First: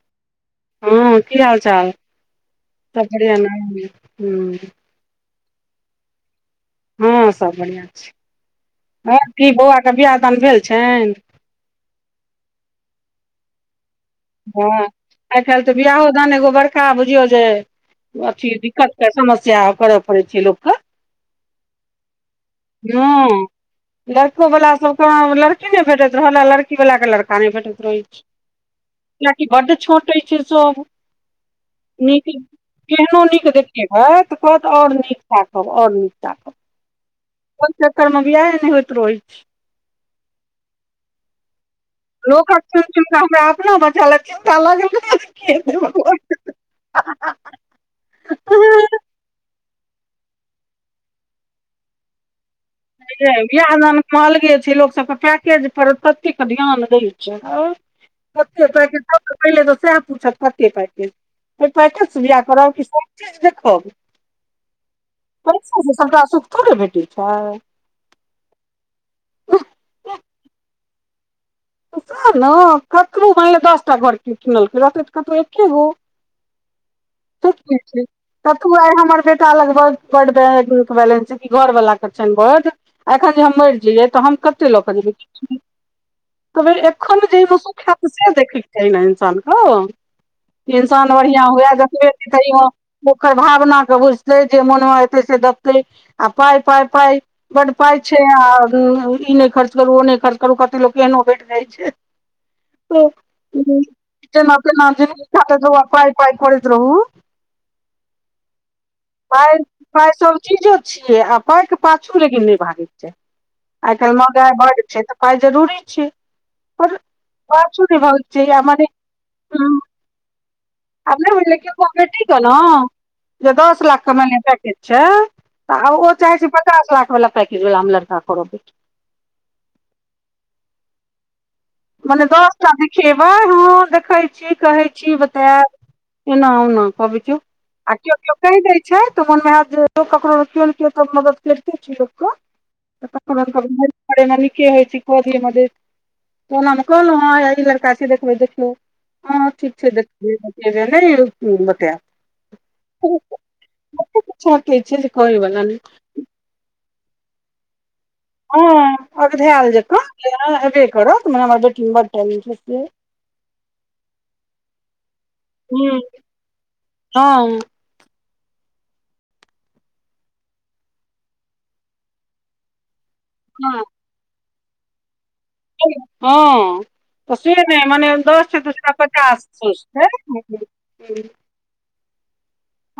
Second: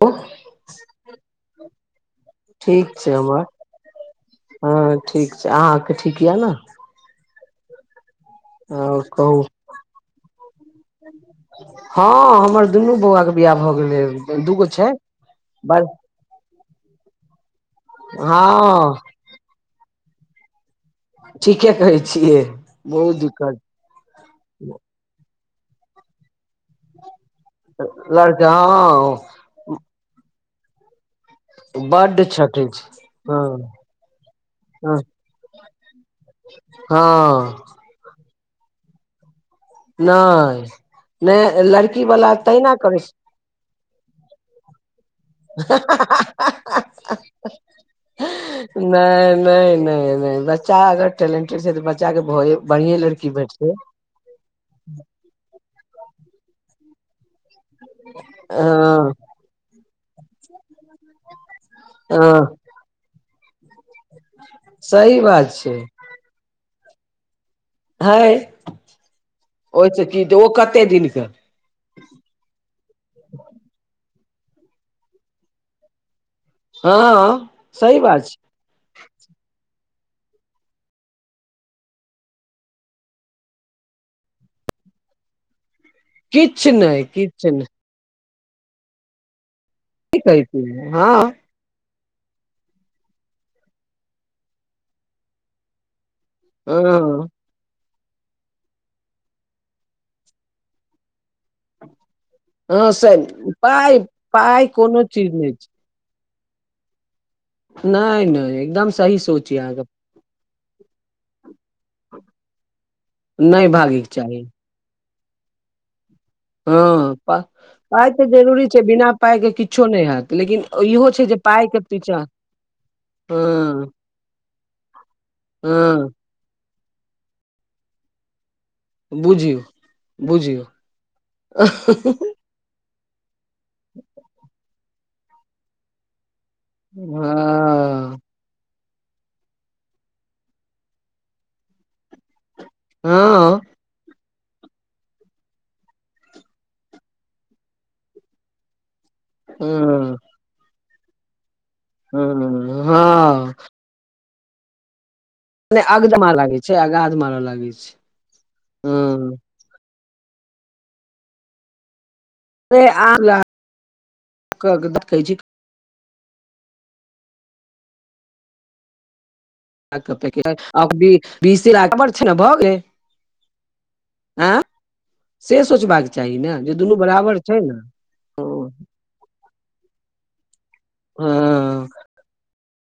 उ- - हँ की हाल चाल ठीक सब छै बढ़िआ हमर न हु हु। हँ ठीक छै अहाँके ठीक यऽ न। हँ सब बढ़िआँ आओर छैय, आँ कहू की बौआके बिआाह दान भेल छैन। हँ हमर दुनू बौआ के बियाह भऽ गेलै। दूगो हँ छै आइ काल् तऽ बड़ बियाहो दान एगो बड़का बुझियौ जे अथी हँ दिक्कतके समस्या करय पड़ै छै लोकके। ठीके कहै छियै बहुत हँ दिक्कत। लड़को वला सब के लड़की ने भेटैत रहल लड़की वाला के लड़का। नहि भेटैत रहै छै लड़का हँ। कियाकि बड्ड छँटय छैय सब। बड्ड नीक छटै छै केहनो हँ नीक देखते है त कहत आओर हँ नीक। ताकब और नीक ताकब। हँ। ओय चक्करमे बियाहे नहि होइत रहै छैय। नहि नहि लड़ लोकक सुइन सुइन के हमरा अपनो बच्चा ले चिंता लागल रहैये। नहि- नहि -नहि बच्चा अगर टेलेंटेड छै तऽ बच्चाके भए बढ़िए लड़की भेटतै बिआह दानमे अलगे छैय लोकसभके पैकेज पर ततेक ध्यान दै छैय। कते पैकेज हँ सबसँ पहिले तऽ सएह पूछत कते पैकेज। पैकेज स हँ बियाह करब कि सब चीज देखब। सही बात छै पैसा से सबटा सुख थोड़े भेटय छैय। है ओहिसँ की जे ओ कते दिनके। सएह ने ककरो मानि ले दस टा घर कियो किनलकै रहतै तऽ कतो एकेगो। हँ तब ठीक सही छै बात तब त आइ हमर बेटा लग बड बैंक बैंक बैलेंस छैय कि घर वाला के छैन बड एखन जे हम मरि जइयै तऽ हम कतेक लऽ कऽ जेयबै। तब किछु नहि एखन जे किछु मे नहि सुख हैत से देखैके चाहीने इंसानके, की कहै छियै इंसान हँ बढ़ियां हुए देखबेै की तैयो ओकर भावनाके बुझतै जे मनमे एतै से देखतै आ पाइ -पाइ- पाइ हँ बड्ड पाइ छैय आ ई नहि खर्च करू ओ नहि खर्च करू कतेक लोक केहनो भेट जाइत हँ से छैय। पाइ जेना पाइ कोनो चीज नहि छै तेरा [unintelligible] पाइ पाइ करैत रहू। नहि नहि एकदम सही सोच पाइ य अहाँके। पाइ सब चीजो छियै आ पाइके पाछू लेकिन नहि भागैके चाही। नहि आइ भागयके काल्हि चाही महगाइ बढ़ छै तऽ पाइ जरूरी छैय। हँ पाइ तऽ चाही आ जरूरी छैय मने बिना पाइके हूँ किछो नहि हैत। लेकिन इहो छै जे पाइ के पीछा [unintelligible] जे दस हँ लाख के मानि लिय पैकेज छैय तऽ ओ हँ चाहे छैय पचास लाख वला पैकेज वला हम लड़का करब। बुझियौ -बुझियौ। हँ मने दस टा देखेबै हँ देखै छी कहै छी बतायब एना ओना कहबय जो। आ केओ केओ कहि दै छैय तऽ मोनमे होयत जे लोक ककरो केओ नहि केओ मदद करिते छैय लोकके। हँ [unintelligible] तना मे कहलहुँ हँ ई लड़का छैय देखबै देखियौ ह ठीक छैय हँ देखबै। [unintelligible] बतैब। ह- हँ-हँ-हँ। [unintelligible] अगदमा लागै छै, अगाध मार लागे छै। हँ अगधायल जंका हेबे करत मने हमर बेटी में बड्ड टैलेंट अय। [unintelligible] क क देखै छी। हुं- हम आक पैकैट बीसे [unintelligible] बड़ छै ने भऽ गेलय। हँ- आँ- से सोचबाक चाही ने जे हँ दुनू तऽ बराबर से छै ने, नहि मने दस छै तऽ ओ- ओकरा पचास सोचतै हंऽ-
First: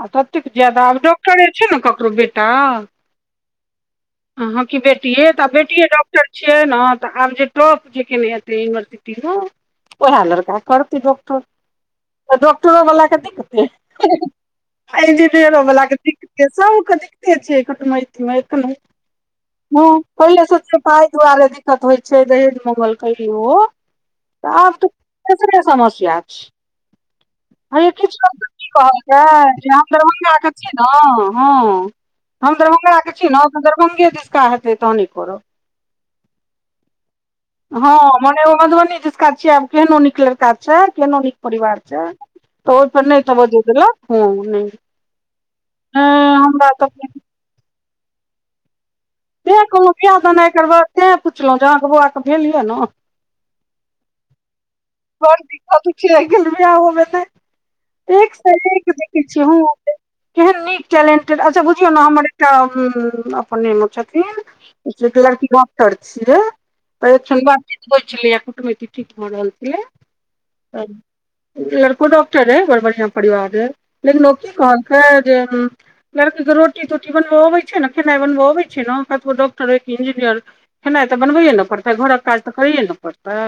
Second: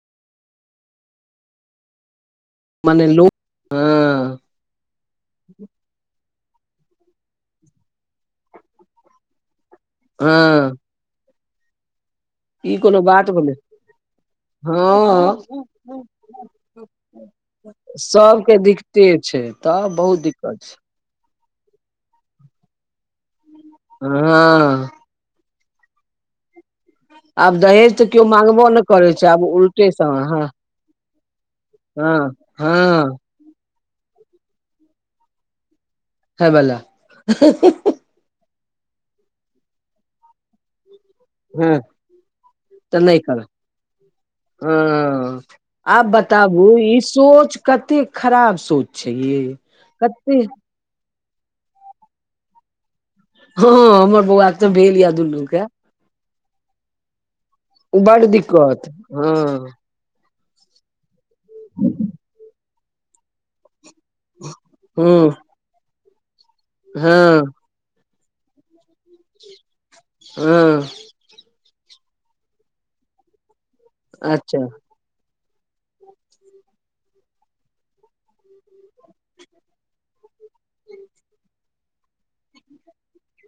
आ ततेक जादा आब डॉक्टरे छै ने ककरो बेटा नै लोभ ह- अहाँक बेटिये तऽ आब बेटियए डॉक्टर छै ने तऽ आब जे टाॅप जे केने हेतै यूनिवर्सिटी तीनु--ओहेए लड़का हँ करतय डाक्टर तऽ ई कोनो डॉक्टरोवला बात कथी भेलै कतै? अ हँ इजिंनियरोवला के दिकते सब के दिक्कते छय कुटुमैती में सबके अखनो दिक्कते छै हं तब बहुत ओय लय दिक्कत छै सोचियौ तय दुआरे दिक्कत होइ छै दहेज मंगलकय ओ - त आब हँ त एतबे समस्या आब छय। यै दहेज तऽ केओ किछऽ लोक मांगबो की नहि करै कहवकै छै आब जे उल्टे हम सँ दरभंगा हँ क छी। ने हँ हँ -हम दरभ्ंगाक के हँ छी ने त दरभ्ंगे दिस्का हेतै तहने करब। हय बला हँ मने ओ मधुबनी दिसका छियै केहनो नीक लडका छय, केहनो नीक हँ परिवार छय तऽ ओयपर नहि तवज्जोऽ देलक हं -नय, हँ आब ऐं बताबू हमरा त - ई सोच कतेक खराब सोच छै ये तैं कहलहुँ बिया कते दान आय काइल बड्ड तें पुछलहुँ जे अहाँके बौआके भेल यैए ने? हँ हमर बौआ त भेल या बड़ दुनू के दिक्कत होय छै आय काइल बिहाहो में नय, बड एक स दिक्कत एक देखे छियै हं हँ [unintelligible] केहन नीक टेलेंटेड, अच्छा बुझियौ ने हमर एकटा उं-अ- अपने मे छथिन, से एकटा हँ लड़की डॉक्टर छियै त एखन हँ वैह होय छलैये कुटुमैती ठीक भ रहल छलैयै हँ त - लड़को डॉक्टर रहय, बड्ड बढियां परिवार रहै, लेकिन ओकी अच्छा कहलकय जे उं- लड़की के रोटी तोटी बनवो आबे छै ने खेनाई बनब आबै छै ने कतबो डाक्टर रहय की इंजीनियर रहै खेनाइ तऽ बनबैए ने पड़तै घरक काज तऽ करैए ने पड़तै।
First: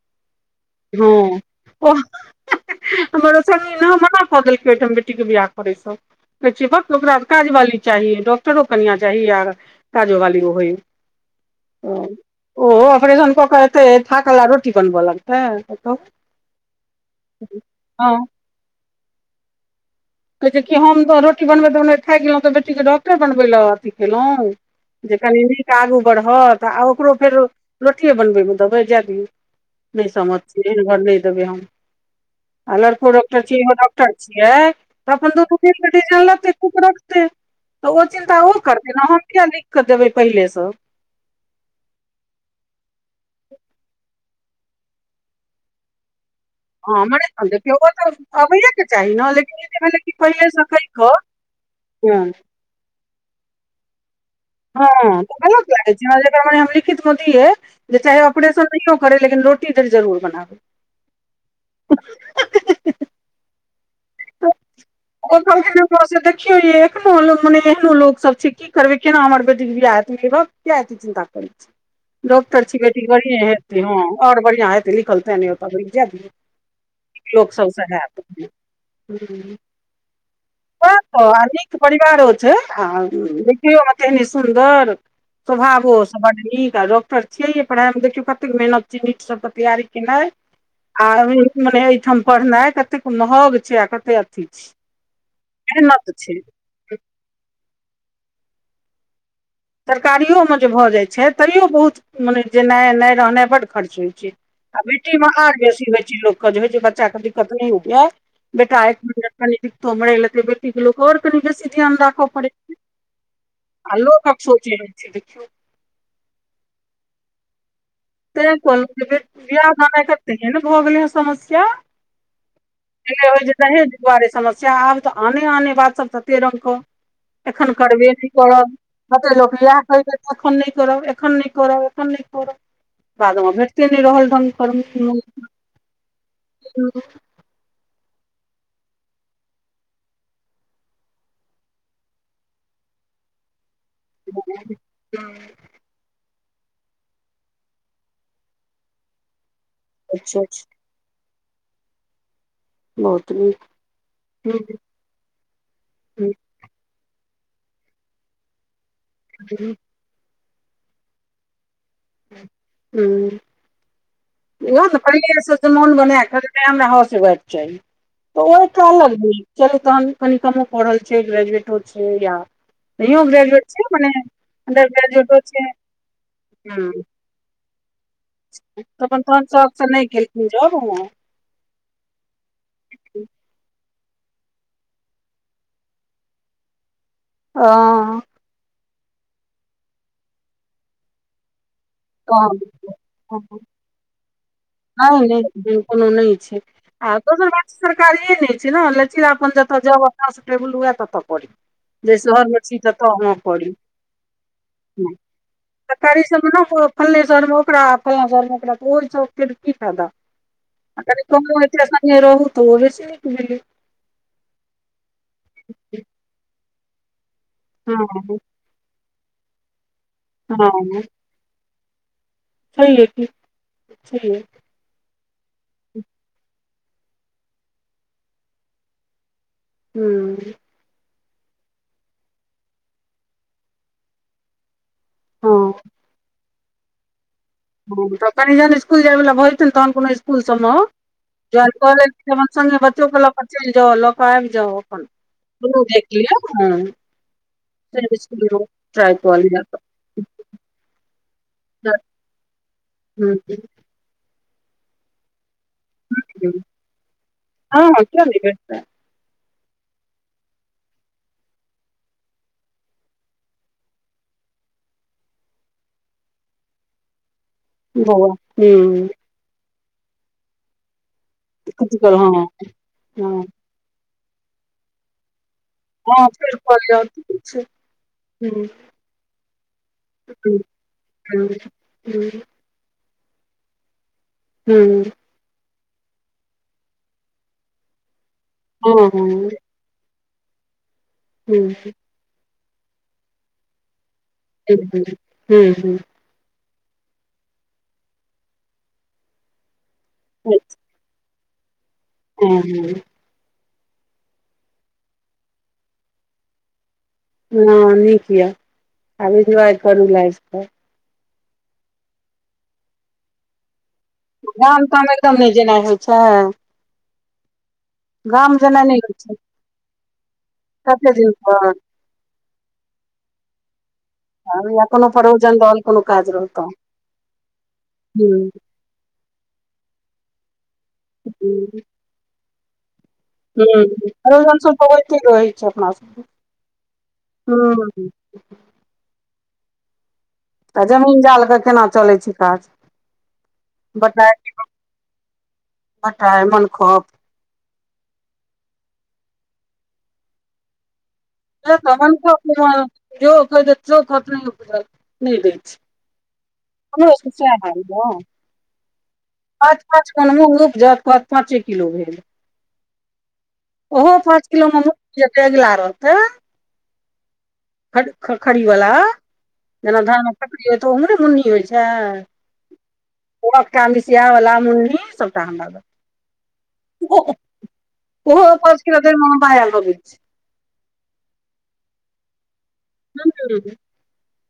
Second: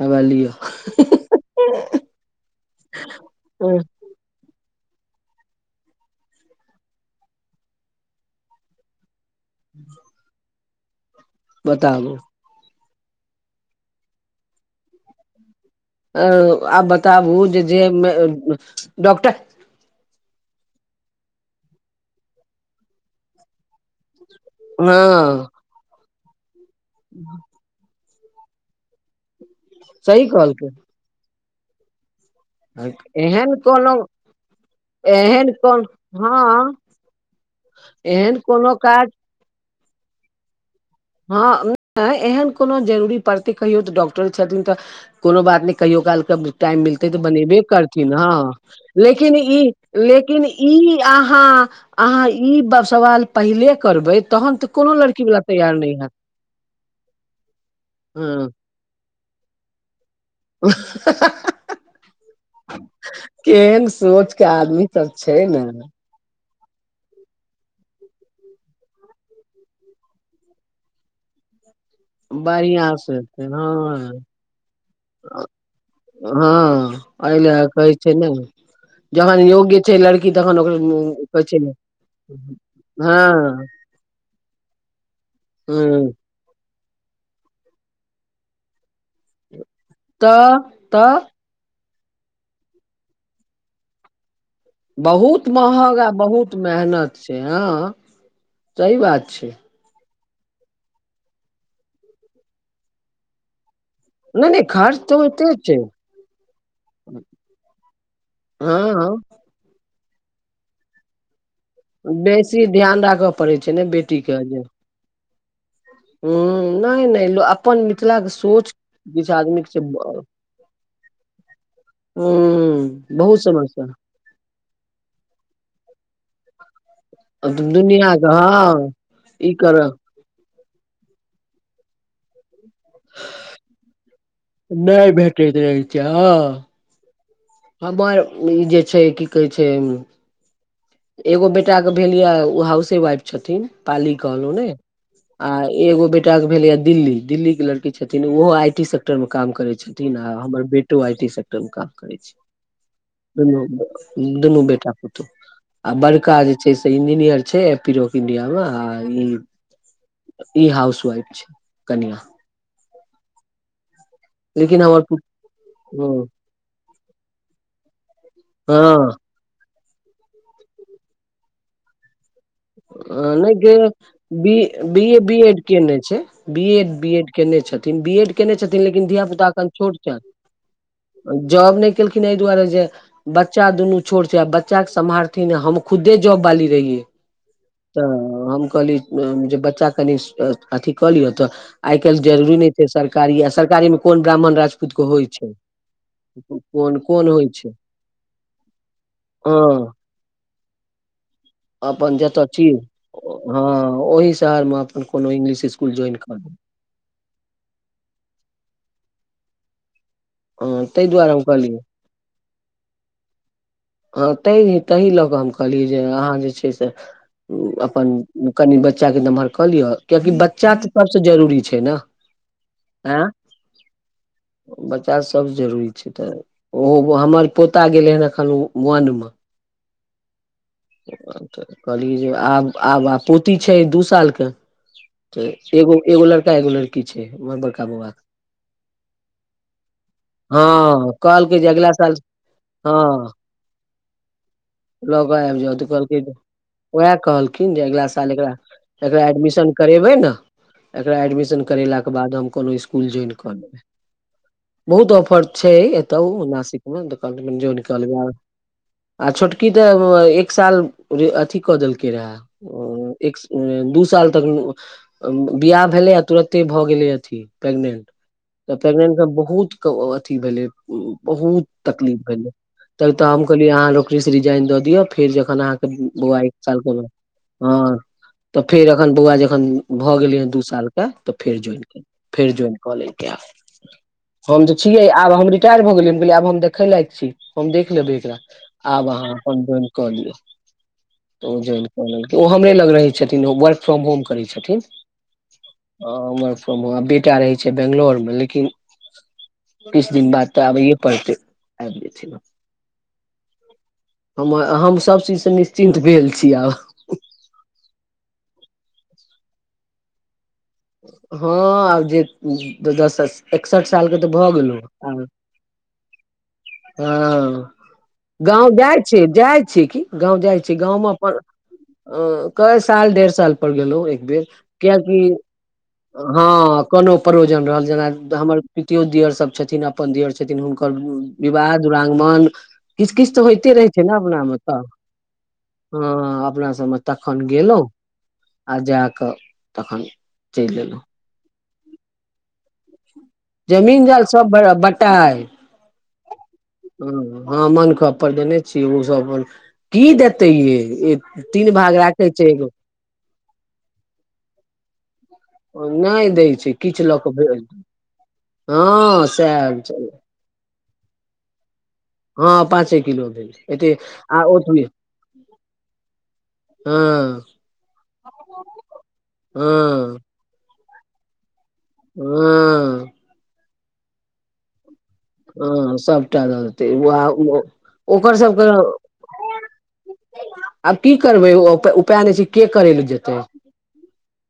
हौऐऽ लिय। हँ -ओआ- [unintelligible] हमर ओ हँ संगीना मना कऽ देलकै ओयठाम बेटी के बियाह करै स कय छै बक्क ओकरा त काज बाली चाही डॉक्टरो कनिआ चाही आर [inaudible] काजो वाली होय बताबू ओ अपरेशन कऽ कऽ एतय थाकल आ रोटी बनब लग तै-बताउ? अ- आब बताबु जे जे मे हँ डॉक्टर कहै छै कि हम त रोटी बनबैत थाइक गेलौं तऽ बेटीके डॉक्टर बनबै लए अथी केलहुँ? जे कनि हँ नीक आगू बढ़त आ ओकरो फेर रोटिये बनबै मे देबै जाए दियौ नै सही समझ छियै कहलकै एहन घर नै देबै हम। आ लड़को डॉक्टर एहन छियै, इहो कोनो डॉक्टर छियै। तऽ अपन एहन दुनु मिल कोन के डिजन लेतै हँ कूक रखतै तऽ ओ एहन चिन्ता ओ कोनो करतै काज नै हम किया लिखऽ के देबै पेहले से। हां उ एहन कोनो जरूरी पड़तै कहियो तऽ डॉक्टर छथिन तऽ कुनू बात नै कहियो काल के टाइम हँ मिलतै तऽ मने बनेबे देखियौ ओ करथिन तऽ अबैएके हां चाही ने लेकिन ई जे भेलै कि लेकिन पहिलेसँ कहि ई कऽ अहाँ हँ अहां ई ब सवाल पहिले करबे तहन ते कोनो लड़की वला तैयार नै जना एकर मने हम लिखित म दियै जे चाहे हँ ऑपरेशन नहियो करै लेकिन रोटी देल जरूर बनाएब। केहेन सोच के आदमी सब छै नै। किया ये एखनो लोक मने एहनो लोक सब छै की करबे केना हमर बेटी के ब्याह हेतै ये भक किया एते की चिन्ता करै छी। डॉक्टर छी बढ़िया बेटी से बढ़िये हेतै हां हँ और बढ़ियाँ हेतै लिखल ताएं नै ओ पगड़ी जाय दियौ। हँ नीक एहि लोक लए सबसे कहै छै ने हाएत। जखन हुं योग्य छै लड़की तखन ओकरा प तऽ कहै आ छै ने। नीक परिवारो छै आ हँ देखियौ आ कनी सुन्दर ह स्वभावो सब बड नीक आ डॉक्टर छिययै पढ़ाय मे देखियौ कतेक मेहनत जे नीट सबके तैयारी केनाय तऽ आ तऽ अभी मने एठाम पढ़नाय कतेक महग छै आ कते अथी छै। बहुत महग आ मेहनत छै बहुत मेहनत छै, हां सही बात छै। सरकारियो मे जे भऽ जाय छै तैयो बहुत मने जे नै नै रहनाय बड खर्च होय छै नहि नहि आ खर्च तऽ बेटी मे होइते आर छै बेसी-बेसी लोक के जे होय छै बच्चा के दिक्कत नै [unintelligible] हँ बेटा एक महीना हँ कनी दिक्कतो मे रैह गेलै फेर बे टी के लोक और कनी बेसी ध्यान राखऽ पड़ै बेसी छै ध्यान राखय पड़ै छै ने आ बेटी लोकक सोच एहन छै देखियौ। हां, नै-नै लो अ तै कहलके बेटी के बिहा छै दान आय काएल हूँ तेहेन भऽ गेलै हे समस्या। पैहला बहुत रहै जे दहेज समस्या दुआरे सम स्या आब तऽ आने-आने बात सब तते रंग क एखन करबे दुनिया नै के करब हँ कते ई लोक इहाए करऽ कैह के एखन नै करब, एखन नै करब, एखन नै करब। बादमे भेटते नै रहल ढंग कर्म के नहि भेटैत रहै छै हँ [unintelligible] हमर ई जे छै की कहै छै एगो बेटाके भेल या उ हाउसे वाइफ छथिन। पाली कहलौ नै आ एगो बे टा के भेलया दिल्ली, दिल्ली के लड़की छथिन उहो आई टी सेक्टर मे काम करै छथिन आ अच्छा अच्छा हमर बे टो आई टी सेक्टर मे काम करै छै बहुत नीक दुनू दुनू इएह बेटा पुतौ। आ बड़का जे छै से इंजीनियर छै पीरोक इंडिया मे आ ई ई हाउस वाइफ छै कनिया। हुं। लेकिन याएह नै हमर पहिले से जे मोन बना हँ के नै हमरा हाउसे वाइफ चाही तऽ ओ एकटा हँ अलग भेलै। चलु तहन कनि कमो पढ़ल छै, ग्रेजुएटो छै या आ नहियो नै ग्रेजुएट गे छै मने B under B A, B ग्रेजुएटो एड छै केने छै, बी हँ ए बीएड केने छथिन, बी एड कैने छथिन तऽ लेकिन अपन धिया तहन पुता एखन शौकसँ छोट नहि छ। केलखिन जॉब जॉब नै केलखिन ए दुआरे जे बच्चा दुनू छोट छै आ बच्चा के सम्हारथिन हम खुदे जॉब बाली रहियै। तऽ हँ हम कहली जे बच्चा कनि अथी कऽ लिय तऽ। आय कैल्ह जरूरी नै तहन छै सरकारी आ सरकारीमे कोन ब्राह्मण राजपूतके नहि होय नहि छै। बिल- कोनो नहि छै कोन आ कोन दोसर होइ बात छै सरकारिए नै छै ने लेकिन अपन जतऽ हँ जौब अपना सुटेबल हुए ततऽ करी। अपन जे जतऽ शहरमे छी ततऽ हँ करी ओहि शहर मे अपन कोनो इंग्लिश स्कुल ज्वाइन सरकारी कऽ लेब सबमे [unintelligible] फले सहरमे ओकड़ा फला सहर मे ओकड़ा तऽ ओह सँ की फायदा। हँ ताहि अगर दुआरे हम कमो कहलियै इतै स्थानीये रहू तऽ ओहे सँ नीक भेलै। हँ तैय -ताहि लऽ कऽ हम कहलियै जे अहाँ जे छै से हँ अपन कनि बच्चाके नम्हर कऽ लिअ कियकि बच्चा तऽ हँ सबसँ जरूरी छै नऽ। छैहे की छैहे। बच्चा सब जरूरी छै तऽ ओहो हमर पोता गेलै हन एखन उ वन मे। हूँ। तऽ कहलियै जे आब आ पोति छै दू सालके। तऽ हँ एगो- एगोल लड़का एगो लड़की छै माँ स्कुल जाइ बला भऽ जेतै तहन कोनो स्कुल सब म ऽ। हँ कहलकै जे जइन अगिला कॉलेज साल से हँ बच्चो के लऽ क चैल जौ लऽ के आइब जौ। लऽ कऽ आइब जाउ तऽ कहलखिन उएहे कहलखिन जे अगिला साल एकरा। ट्राइ एकरा कऽ लिअ एडमिशन करेबै ने एकरा एडमिशन करेलाके बाद हम कोनो स्कुल ज्वाइन हँ कऽ लेबै। बहुत ऑफर छै एतौ नासिक मे कहलखिन ज्वाइन कऽ लेबै। तऽ आ छोटकी तऽ एक साल अथी कऽ देलकै रहए। एक दू साल तक बियाह भेलै आ तुरते भऽ गेलै अथी। प्रेगनेंट बौआ तऽ हूँ प्रेगनेंट के बहुत अथी भेलै। बहुत कथी कहल तकलीफ हँ भेलै। तब तऽ हम हँ कहलियै अहाँ रोकड़ से रिजाइन दऽ दियौ फेर जखन अहाँके हँ बौआ एक फेर कऽ साल के लिअ और की छै हँ। तऽ हँ फेर अखन बौआ जखन भए गेले हे दू साल के त फेर जोवाइन केल फेर जोवाइन कऽ लेलकै आब हम तऽ छियै आब हमरी टेल भऽ गेलियै हम कहलियै हम आब हम देखेै लायक छी हम देख लेबै एकरा आब अहाँ अपन जवाइन कऽ लिअ तऽ जवाइन हँ कलेलकै ओ हमरे लग रहे छथिन वर्क फ्रम होम करै ह छथिन ह हूँ हूँ। वर्क फ्र बेटा रहै छै बैंगलोर में लेकिन किछु दिन बाद तऽ आबैए पड़तै आइब जेथिन अप हूँ हँ हम हम सब चीजसँ निश्चिन्त भेल छी आब। हँ नीक यए आब एन्जॉय करू लाइफ कऽ हँ आब जे दसस एकसठ साल के तऽ भऽ गेलु गाम ताम हँ। एकदम नहि जेनाइ होइ छै गाम गाँव जेनाइ नहि जाइ होइ छी छै जाइ छी की गाँव जाइ छी गाँवमे कते दिन अपन। पर अं कै साल डेढ़ साल पर गेलू एक बेर कियकि। काम रहल कोनो। काज रहल तहन हँ कोनो प्रोजन रहल जेना हमर पितियो दियर सब छथिन अप पन दियोर छथिन हुनकर हूँ विवाह, दुरागमन। किछ- किछ तऽ होइते हूँ रहै छै ने अपना मे आयोजन सब तऽ होइते रहै छै अपना सबके हँ अपना सबमे तखन गेलौ। ह आओर जाकऽ तखन चलि तऽ एलहुँ जमीन -जालके केना चलै छै काज? जमीन जाल बटाइ सब बटाय बटाइ मनखब ओ। हँ मनखब पर देने छियै, ओ सब अपन की देतै यै, से त मनुखो पर क्यों कोई देत, सेहो कहत नइ दैत छै [unintelligible] ओ नहि दै छै, किछु हमरो लऽ सबके कऽ सएह भेज हाल दे। यऽ पाँच -पाँच मोन उपजत, कहत पाँचे किलो भेल। हँ पाँचे किलो भेल एते ओहो आ पाँच किलो ओतबे मूंग तेगला रहतै। हँ। ख ख खरी वला, जेना हँ धान खखरी होइ तऽ उे मुन्नी होइ छै। हँ ओ अकटामिसिया वला मुन्नी सब। हँ सबटा दऽ देतै वएह ओ ओकर ओहो सबके पच किलो दैय मे माया लगै छै। आब की करबै उपाय नहि छै, के करै लए जेतै। हूँ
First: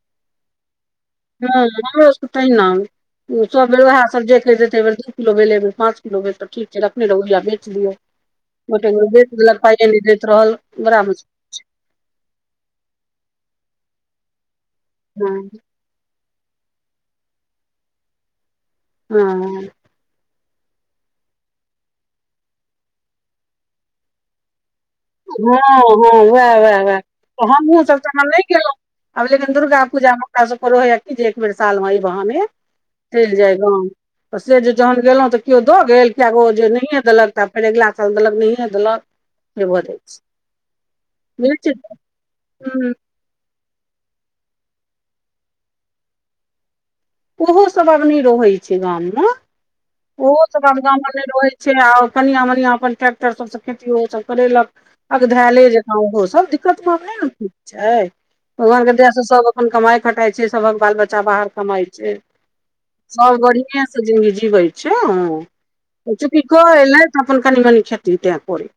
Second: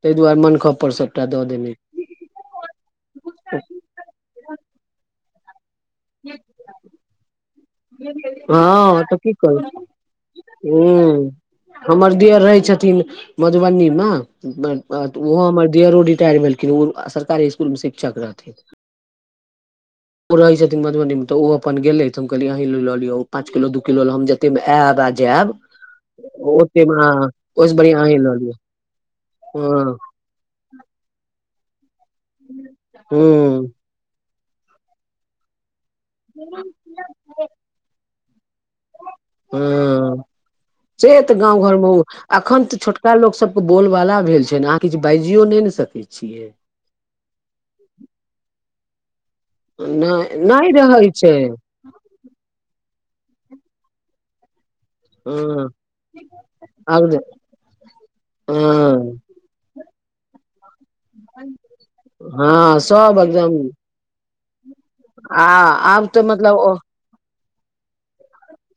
ताहि दुआरे मनखऽ पड़सत। हँ हमरोसभ तहिना, सब बेर ओएह सभ जे कहि देतै एही बेर दू किलो भेलै, एही बेर पाँच द देत त ठीक। रखने रहु या बेच दियौ, हँ तऽ की बेच देलक पाइ करू नहि दैत रहल बरा मूस हूँ हमर देअर रहै छथिन मधुबनी मे, ओहो हँ हमर दियरो रिटायार भेलखिन है, ओ सरकारी स्कुल मे शिक्षक रहथिन। हँ। ओ रहे छथिन मधुबनी मे, त ओ अपन गेलैथ त हम कहलिय अहि ल लिय, ओ पाँच किलो, दू किलो ले हम जते मे आयब, आ हँ, जायब हँ, उएह- उएह, ओते उएह मे ओहिसँ हमूँसभ बढ़िआँ त अहीं अखन लऽ नहि लिअ गेलहुँ। अब लेकिन दुर्गा हँ पूजा मे हमरा सब के रहैया कि जे, एक बेर साल मे अइ बहाने चलि जाय हूँ गाम। तऽ से जे जखन गेलहुँ तऽ केओ दऽ गेल, केगो जे नहिए देलक। तब फेने अगिला साल देलक, नहिय देलक, से भऽ जाय हँ से तऽ गाँव घरमे, एखन तऽ हुँ छोटका लोक सब बोल -बाला भेल छै ने, अहाँ किछु बाजियो नहि ने सकै छियै। ओहो सब आब नहि रहै छै गाम मे, ओहो सब आब गाम मे नहि रहै छै। से कनिया -मनिया अपन ट्रैक्टर सबसँ खेती ओ सब करेलक। अगधायले हँ जका ओहो सभ, दिक्कतमे आब नैने कोइ छै, भगवानके दय हँ से सभ अपन कमाय खटाइ छै, सबक बाल- बच्चा बाहर कमाइ छै, हँ सब एकदम बढ़िएसँ जिंदगी जीबै छै, हँ। आ आब तऽ चुकि क मतलब एलै त, अपन कनी -मनि खेति तै करै छै।